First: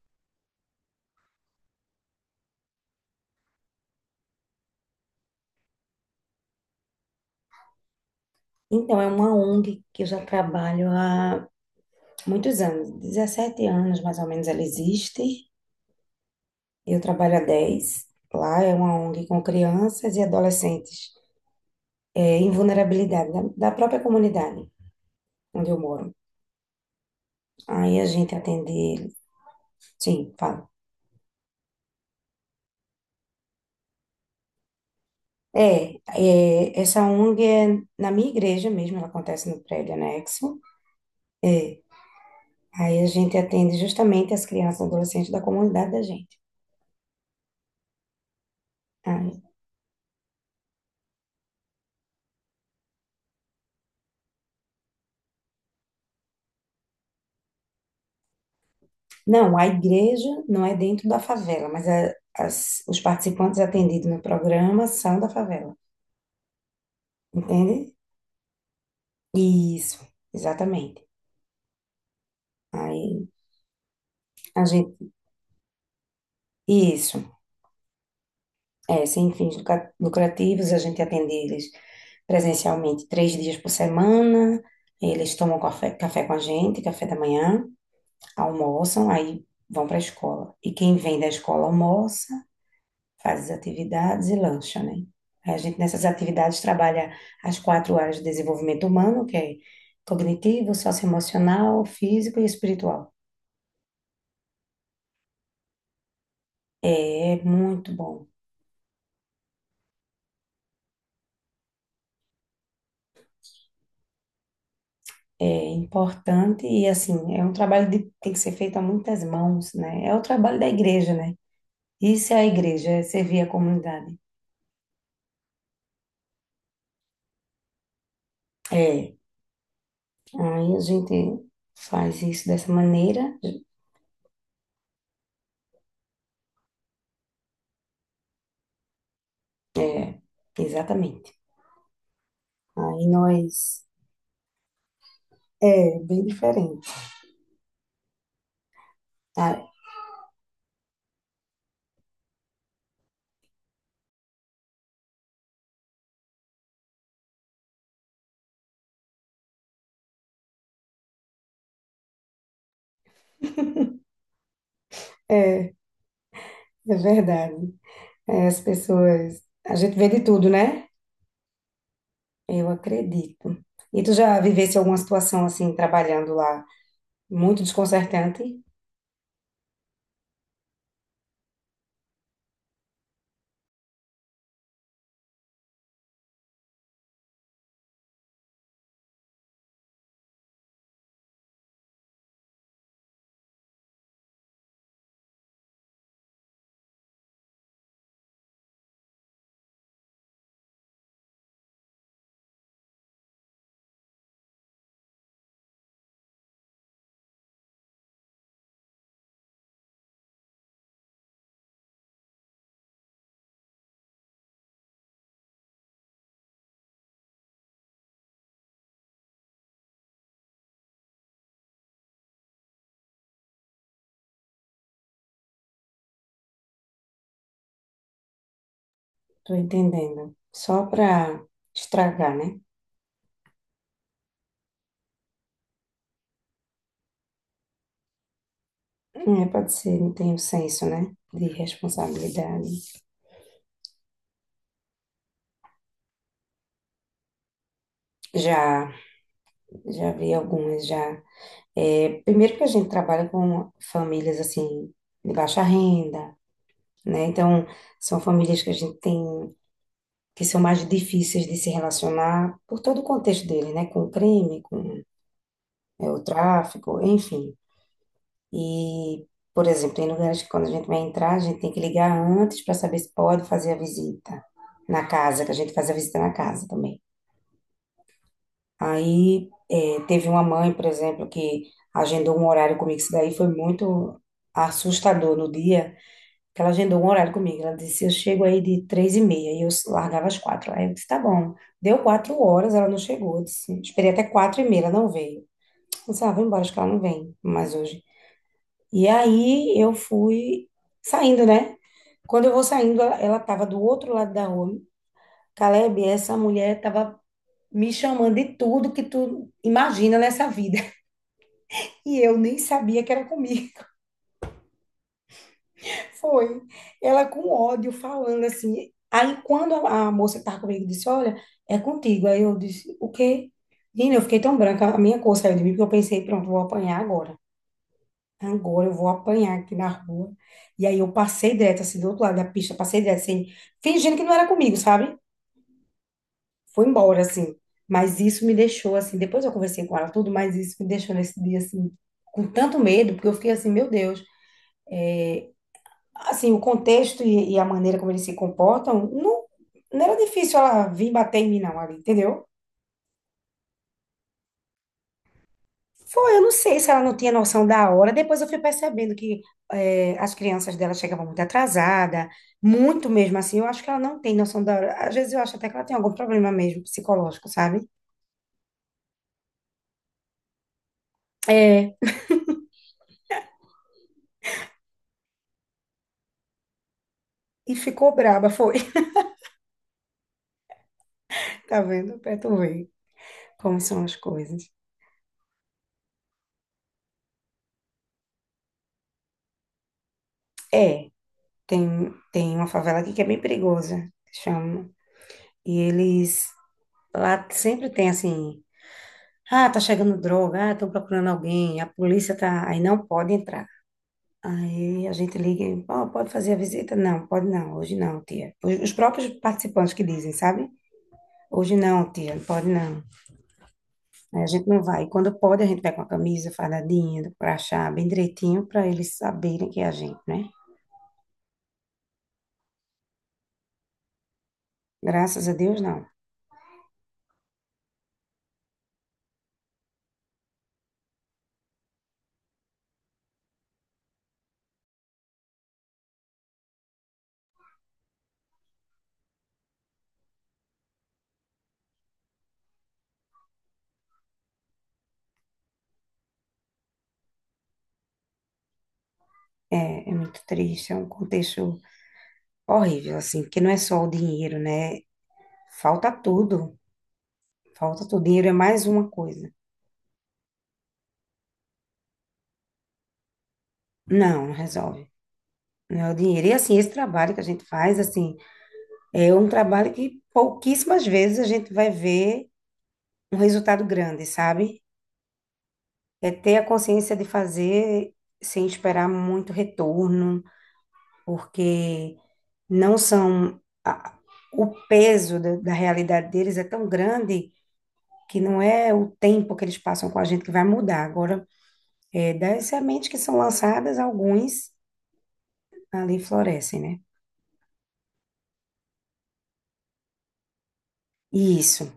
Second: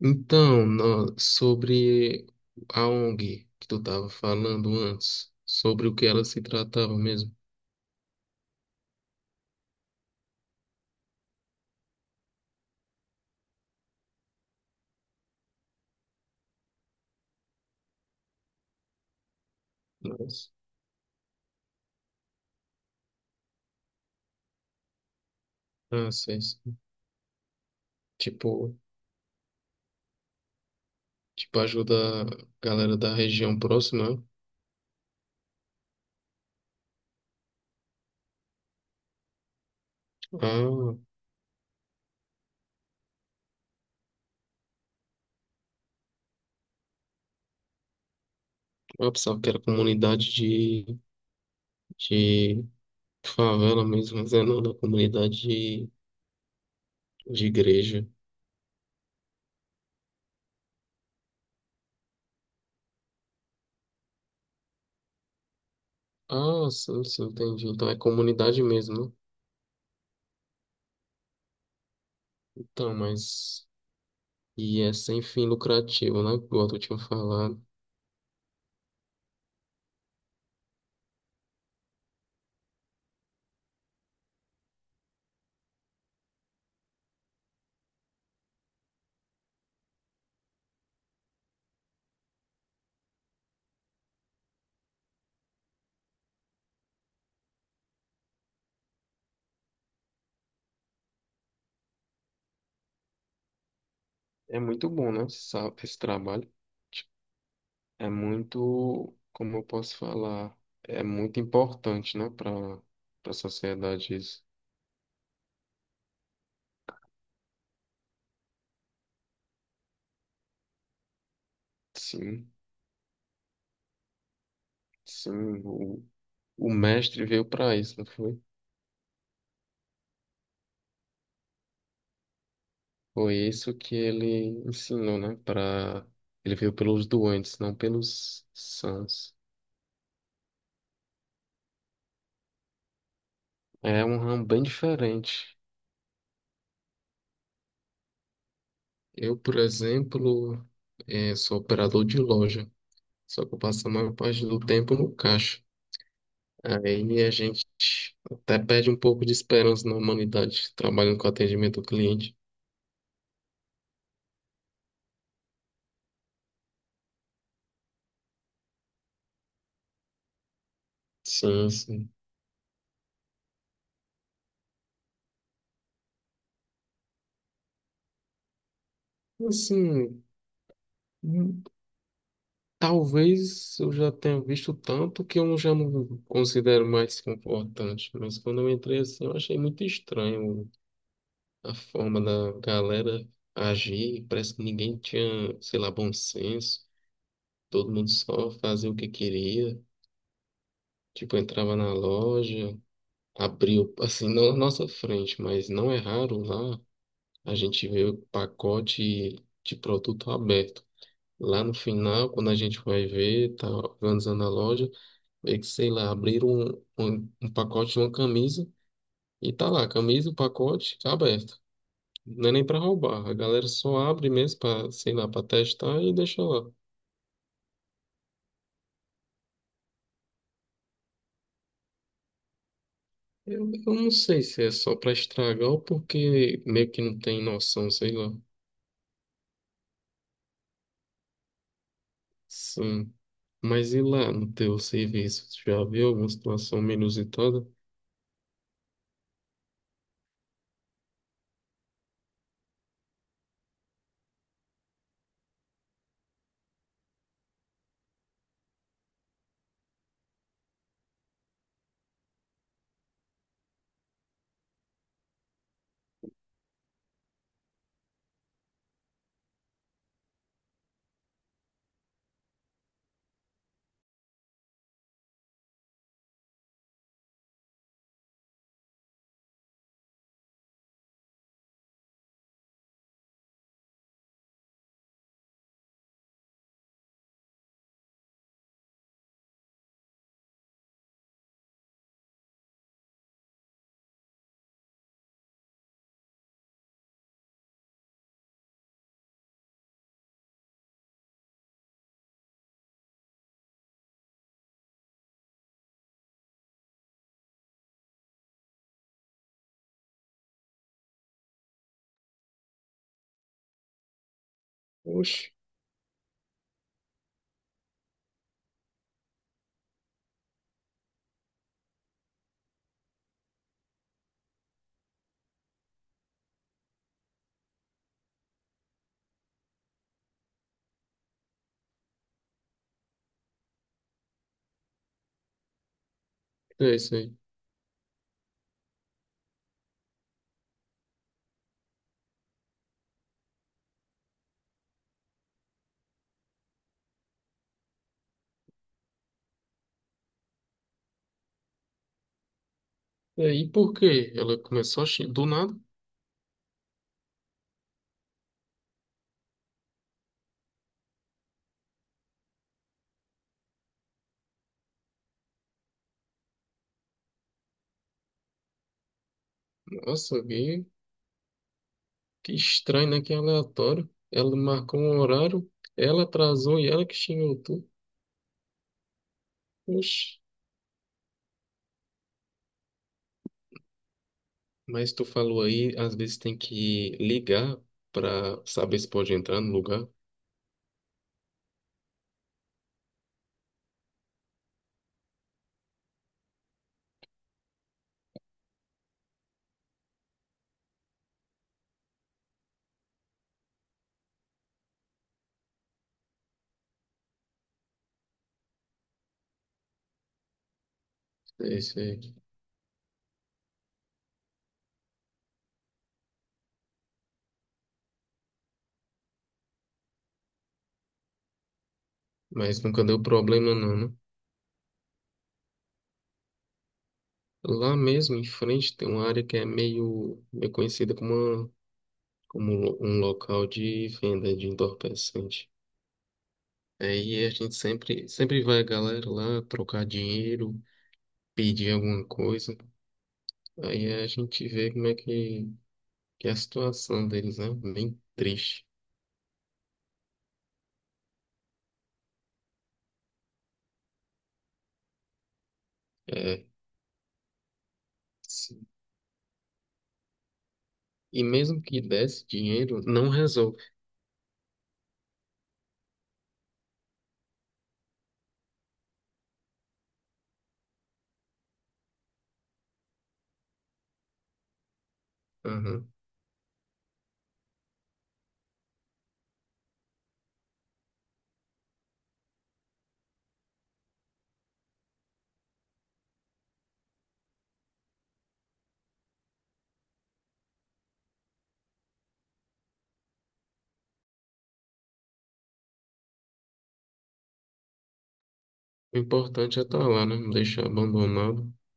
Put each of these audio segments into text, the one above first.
Então, sobre a ONG que tu estava falando antes, sobre o que ela se tratava mesmo. Então, é uma ONG que eu já trabalho há muitos anos, 17 anos mais ou menos ela existe. Eu trabalho há 10. Lá é uma ONG com crianças e Nossa. adolescentes é, em vulnerabilidade da própria comunidade onde eu moro. Ah, sei, sei. Aí a gente atende Tipo, eles. Sim, fala. tipo, ajuda a galera da região próxima. É, essa ONG é na minha igreja mesmo, ela acontece no prédio anexo. Ah, É, aí a gente atende justamente as crianças e adolescentes da comunidade da gente. a pensava Ah, que era comunidade de favela mesmo, mas é não, da comunidade de igreja. não, a igreja não é dentro da favela, mas os participantes atendidos no programa são da favela, Ah, sim, sim, entendi. Então entende? é comunidade mesmo, né? Isso, exatamente. Então, Aí mas... a E é gente, sem fim lucrativo, né? Igual tu tinha isso, falado. é, sem fins lucrativos, a gente atende eles presencialmente 3 dias por semana. Eles tomam café, café com a gente, café da manhã, almoçam, aí vão para a escola. E quem vem da escola almoça, faz as atividades e lancha, né? Aí a gente nessas atividades trabalha as quatro áreas de desenvolvimento humano, que é cognitivo, socioemocional, físico e espiritual. É muito bom, né? Esse trabalho É, é muito é bom, muito, como eu posso falar, é muito importante, né, para para a sociedade isso. é importante e assim, é um trabalho que tem que ser feito a muitas mãos, né? É o trabalho da igreja, né? Isso é a Sim, igreja, é servir a comunidade. sim, o, o mestre veio para isso, não foi? É, aí a gente faz isso dessa Foi maneira, isso que ele ensinou, né? Para ele veio pelos doentes, não pelos sãos. é, exatamente. Aí nós, É um ramo bem diferente. é bem diferente. Eu, por Ah, exemplo, sou operador de loja, só que eu passo a maior parte do tempo no caixa. Aí a gente até perde um pouco de esperança na humanidade, trabalhando com atendimento ao cliente. é. É verdade. É, as pessoas. A gente vê de tudo, né? Sim, sim. Eu acredito. E tu já vivesse alguma situação assim, trabalhando lá, muito desconcertante? Assim, hum, talvez eu já tenha visto tanto que eu já não considero mais importante, mas quando eu entrei assim, eu achei muito estranho a forma da galera agir. Parece que ninguém tinha, sei lá, bom senso. Todo mundo só fazia o que queria. Tipo, entrava na loja, abriu, assim, não na nossa frente, mas não é raro lá. A gente vê o pacote de produto aberto. Lá no final, quando a gente vai ver, tá organizando a loja, vê que, sei lá, abriram um pacote de uma camisa e tá lá, camisa, o pacote tá aberto. Não é nem para roubar, a galera só abre mesmo para, sei lá, para testar e deixa lá. Tô entendendo. Só pra estragar, né? Eu não sei se é só para estragar ou porque meio que não tem noção, sei lá. É, pode ser, não tem o senso, né? De responsabilidade. Sim. Mas e lá no teu serviço? Tu já viu alguma situação menos inusitada? Já, já vi algumas já. É, primeiro que a gente trabalha com famílias assim de baixa renda, né? Então, são famílias que a gente tem que são mais difíceis de se relacionar por todo o contexto dele, né? Com o crime, com é, o tráfico, enfim. E, por exemplo, tem lugares que quando a gente vai entrar, a gente tem que ligar antes para saber se pode fazer a visita na casa, que a gente faz a visita na casa também. Aí é, teve uma mãe, por exemplo, que agendou um horário comigo. Isso daí foi muito assustador no dia, que ela agendou um horário comigo. Ela disse, eu chego aí de 3:30, e eu largava às 4 horas. Aí eu disse, tá bom. Deu 4 horas, ela não chegou. Eu disse, esperei até 4:30, ela não veio. Eu disse, ah, vou embora, acho que ela não vem mais hoje. E aí eu fui saindo, né? Quando eu vou saindo, ela tava do outro lado da rua. Caleb, essa mulher tava me chamando de tudo que tu imagina nessa vida. E eu nem sabia que era comigo. Oxe. Foi. Ela com ódio falando assim. Aí quando a moça que estava comigo disse, olha, é contigo. Aí eu disse, o quê? Menina, eu fiquei tão branca, a minha cor saiu de mim, porque eu pensei, pronto, vou apanhar agora. Agora eu vou apanhar aqui na rua. E aí eu passei direto, assim, do outro lado da pista, passei direto, assim, fingindo que não era comigo, sabe? Foi Sei, embora, sei. assim. Mas isso me deixou, assim, depois eu conversei com ela tudo, mas isso me deixou nesse dia, assim, com tanto medo, porque eu fiquei assim, meu Deus. Assim, o contexto e a maneira como eles se comportam, não, não era difícil ela vir bater em mim, não, ali, entendeu? E aí, por quê? Ela começou a... Do nada. Foi, eu não sei se ela não tinha noção da hora. Depois eu fui percebendo que é, as crianças dela chegavam muito atrasada, muito mesmo assim. Eu acho que ela não tem noção da hora. Às vezes eu acho até que ela tem algum problema mesmo psicológico, sabe? Nossa, É, que estranho, né? Que aleatório. Ela marcou um horário, ela atrasou e ela que xingou e tu. ficou braba, foi. Oxi. Tá vendo? Pra tu ver como são as coisas. Mas tu falou aí, às vezes tem que ligar pra saber se pode entrar no lugar. É, tem uma favela aqui que é bem perigosa, chama. E eles lá sempre tem assim, ah, tá chegando droga, ah, estão procurando alguém, a polícia tá, aí não pode entrar. Aí a gente liga, e, ó, pode fazer a visita? Não, pode não, hoje não, tia. Os próprios participantes que dizem, sabe? Hoje Sei, não, sei. tia, não pode não. Aí a gente não vai. E quando pode, a gente vai com a camisa fardadinha, do crachá, bem direitinho, para eles saberem que é a gente, né? Mas nunca deu problema não, né? Graças a Deus, não. Lá mesmo em frente tem uma área que é meio, meio conhecida como, uma, como um local de venda de entorpecente. É, e a gente sempre, sempre vai a galera lá trocar dinheiro, pedir alguma coisa. Aí a gente vê como é que é a situação deles, né? Bem triste. É, é muito triste, é um contexto horrível, assim, porque não é só o dinheiro, né? Falta É. tudo. Falta tudo. Dinheiro é mais Sim. uma coisa. E mesmo que desse dinheiro, não resolve. Não, não resolve. Não é o dinheiro. E assim, esse trabalho que a gente faz, assim, é um trabalho que pouquíssimas vezes a gente vai ver um resultado grande, sabe? Aham. É ter a consciência de fazer sem esperar muito retorno, porque não são. a- o peso da, da realidade deles é tão grande que não é o tempo que eles passam com a gente que vai mudar. Agora, é, das sementes que são lançadas, alguns ali florescem, né? O importante é estar lá, né? Não deixar abandonado. Isso.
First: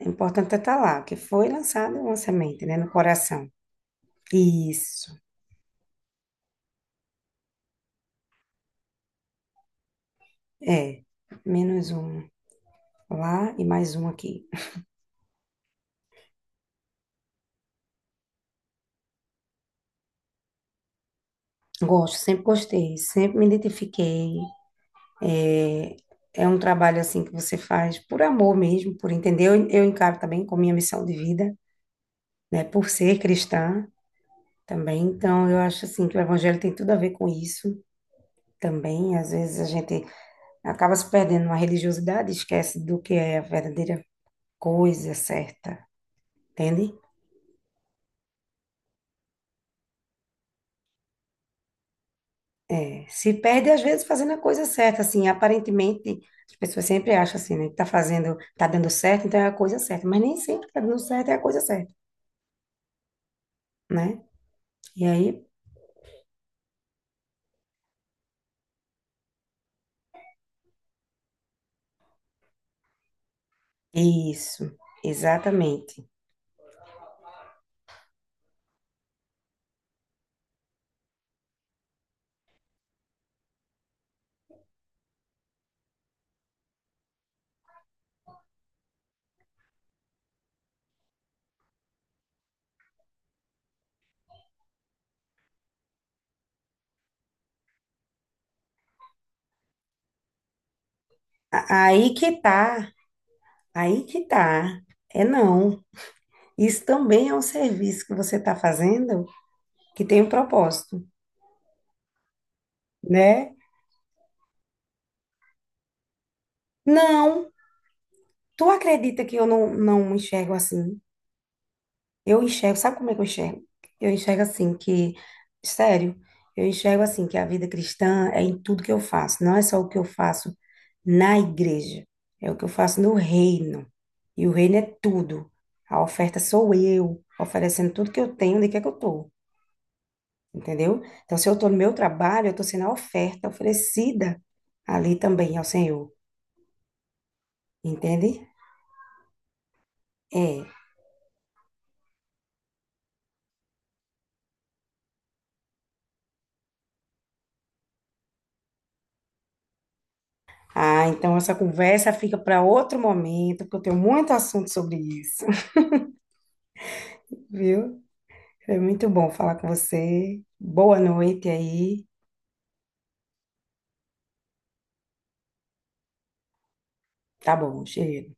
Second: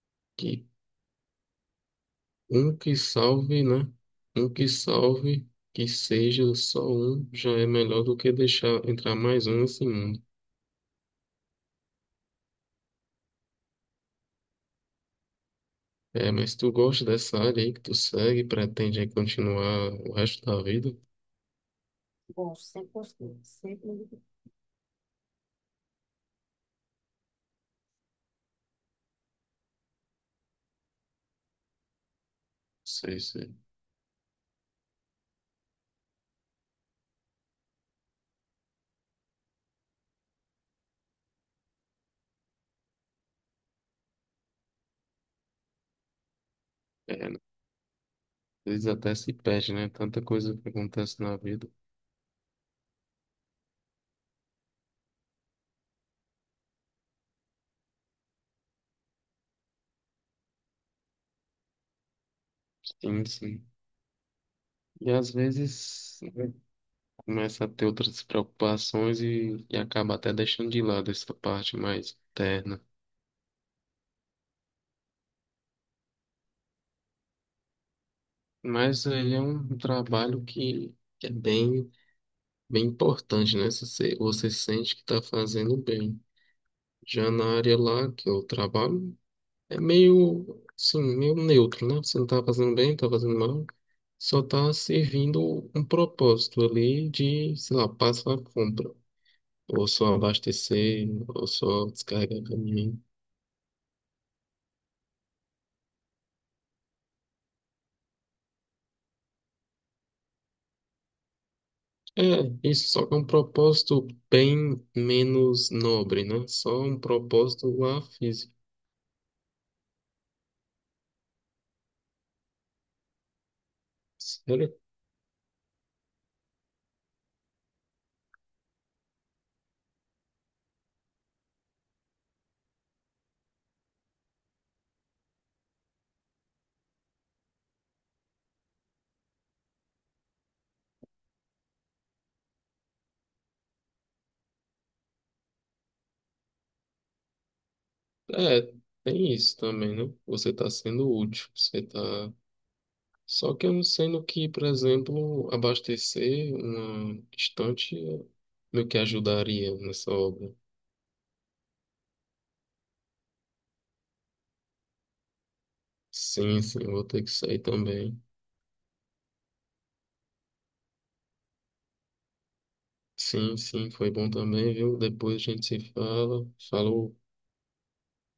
É importante Que estar lá, porque foi lançado uma semente, um né, no que coração. salve, né? Um que Isso. salve, que seja só um, já é melhor do que deixar entrar mais um assim. É. Menos um lá e mais um aqui. É, mas tu gosta dessa área aí que tu segue, pretende aí continuar o resto da vida? Gosto, sempre Gosto sempre gostei, sempre gostei, me sempre me identifiquei. identifiquei. É, é um trabalho assim que você faz por amor mesmo, por entender. Eu encaro também como minha missão de vida, né, por ser Sei, sei. cristã também. Então, eu acho assim que o evangelho tem tudo a ver com isso também. Às vezes a gente acaba se perdendo na religiosidade, esquece do que é a verdadeira coisa certa, entende? É, né? Às vezes até se perde, né? Tanta coisa que acontece na vida. É, se perde, às vezes, fazendo a coisa certa, assim, aparentemente, as pessoas sempre acham assim, né, que tá fazendo, tá dando certo, então é a coisa certa, mas nem sempre tá dando certo é a coisa certa, Sim, sim. né? E E às aí, vezes né, começa a ter outras preocupações e acaba até deixando de lado essa parte mais interna. isso, exatamente. Mas ele é um trabalho que é bem, bem importante, né? Se você, você sente que está fazendo bem. Já na área lá que eu trabalho, é meio, sim meio neutro, né? Você não tá fazendo bem, não tá fazendo mal. Só tá servindo um propósito ali de, sei lá, passa a compra. Ou só abastecer, ou A- só Aí que descarregar tá, caminhão. aí que tá, é não. Isso também é um serviço que você tá fazendo que tem um propósito, É, isso só que é um né? propósito bem menos nobre, né? Só um Não, propósito lá físico. tu acredita que eu não, não enxergo assim? Eu enxergo, sabe como é que eu enxergo? Eu enxergo assim Sério? que, sério, eu enxergo assim que a vida cristã é em tudo que eu faço, não é só o que eu faço na igreja, é o que eu faço no reino. E o reino é tudo. A oferta sou eu, oferecendo tudo que eu tenho, onde quer que eu tô, entendeu? Então, se eu tô no meu trabalho, eu tô sendo a oferta oferecida ali também ao Senhor, entende? É, tem isso também, né? Você tá É. sendo útil, você tá. Só que eu não sendo que, por exemplo, abastecer uma estante meio que ajudaria nessa obra. Ah, então essa conversa fica para outro momento, porque eu tenho muito assunto sobre isso. Sim, sim, vou ter que sair Viu? também. Foi muito bom falar com você. Boa noite aí. Sim, sim, foi bom também, viu? Depois a gente se fala. Falou. Tá bom, cheiro.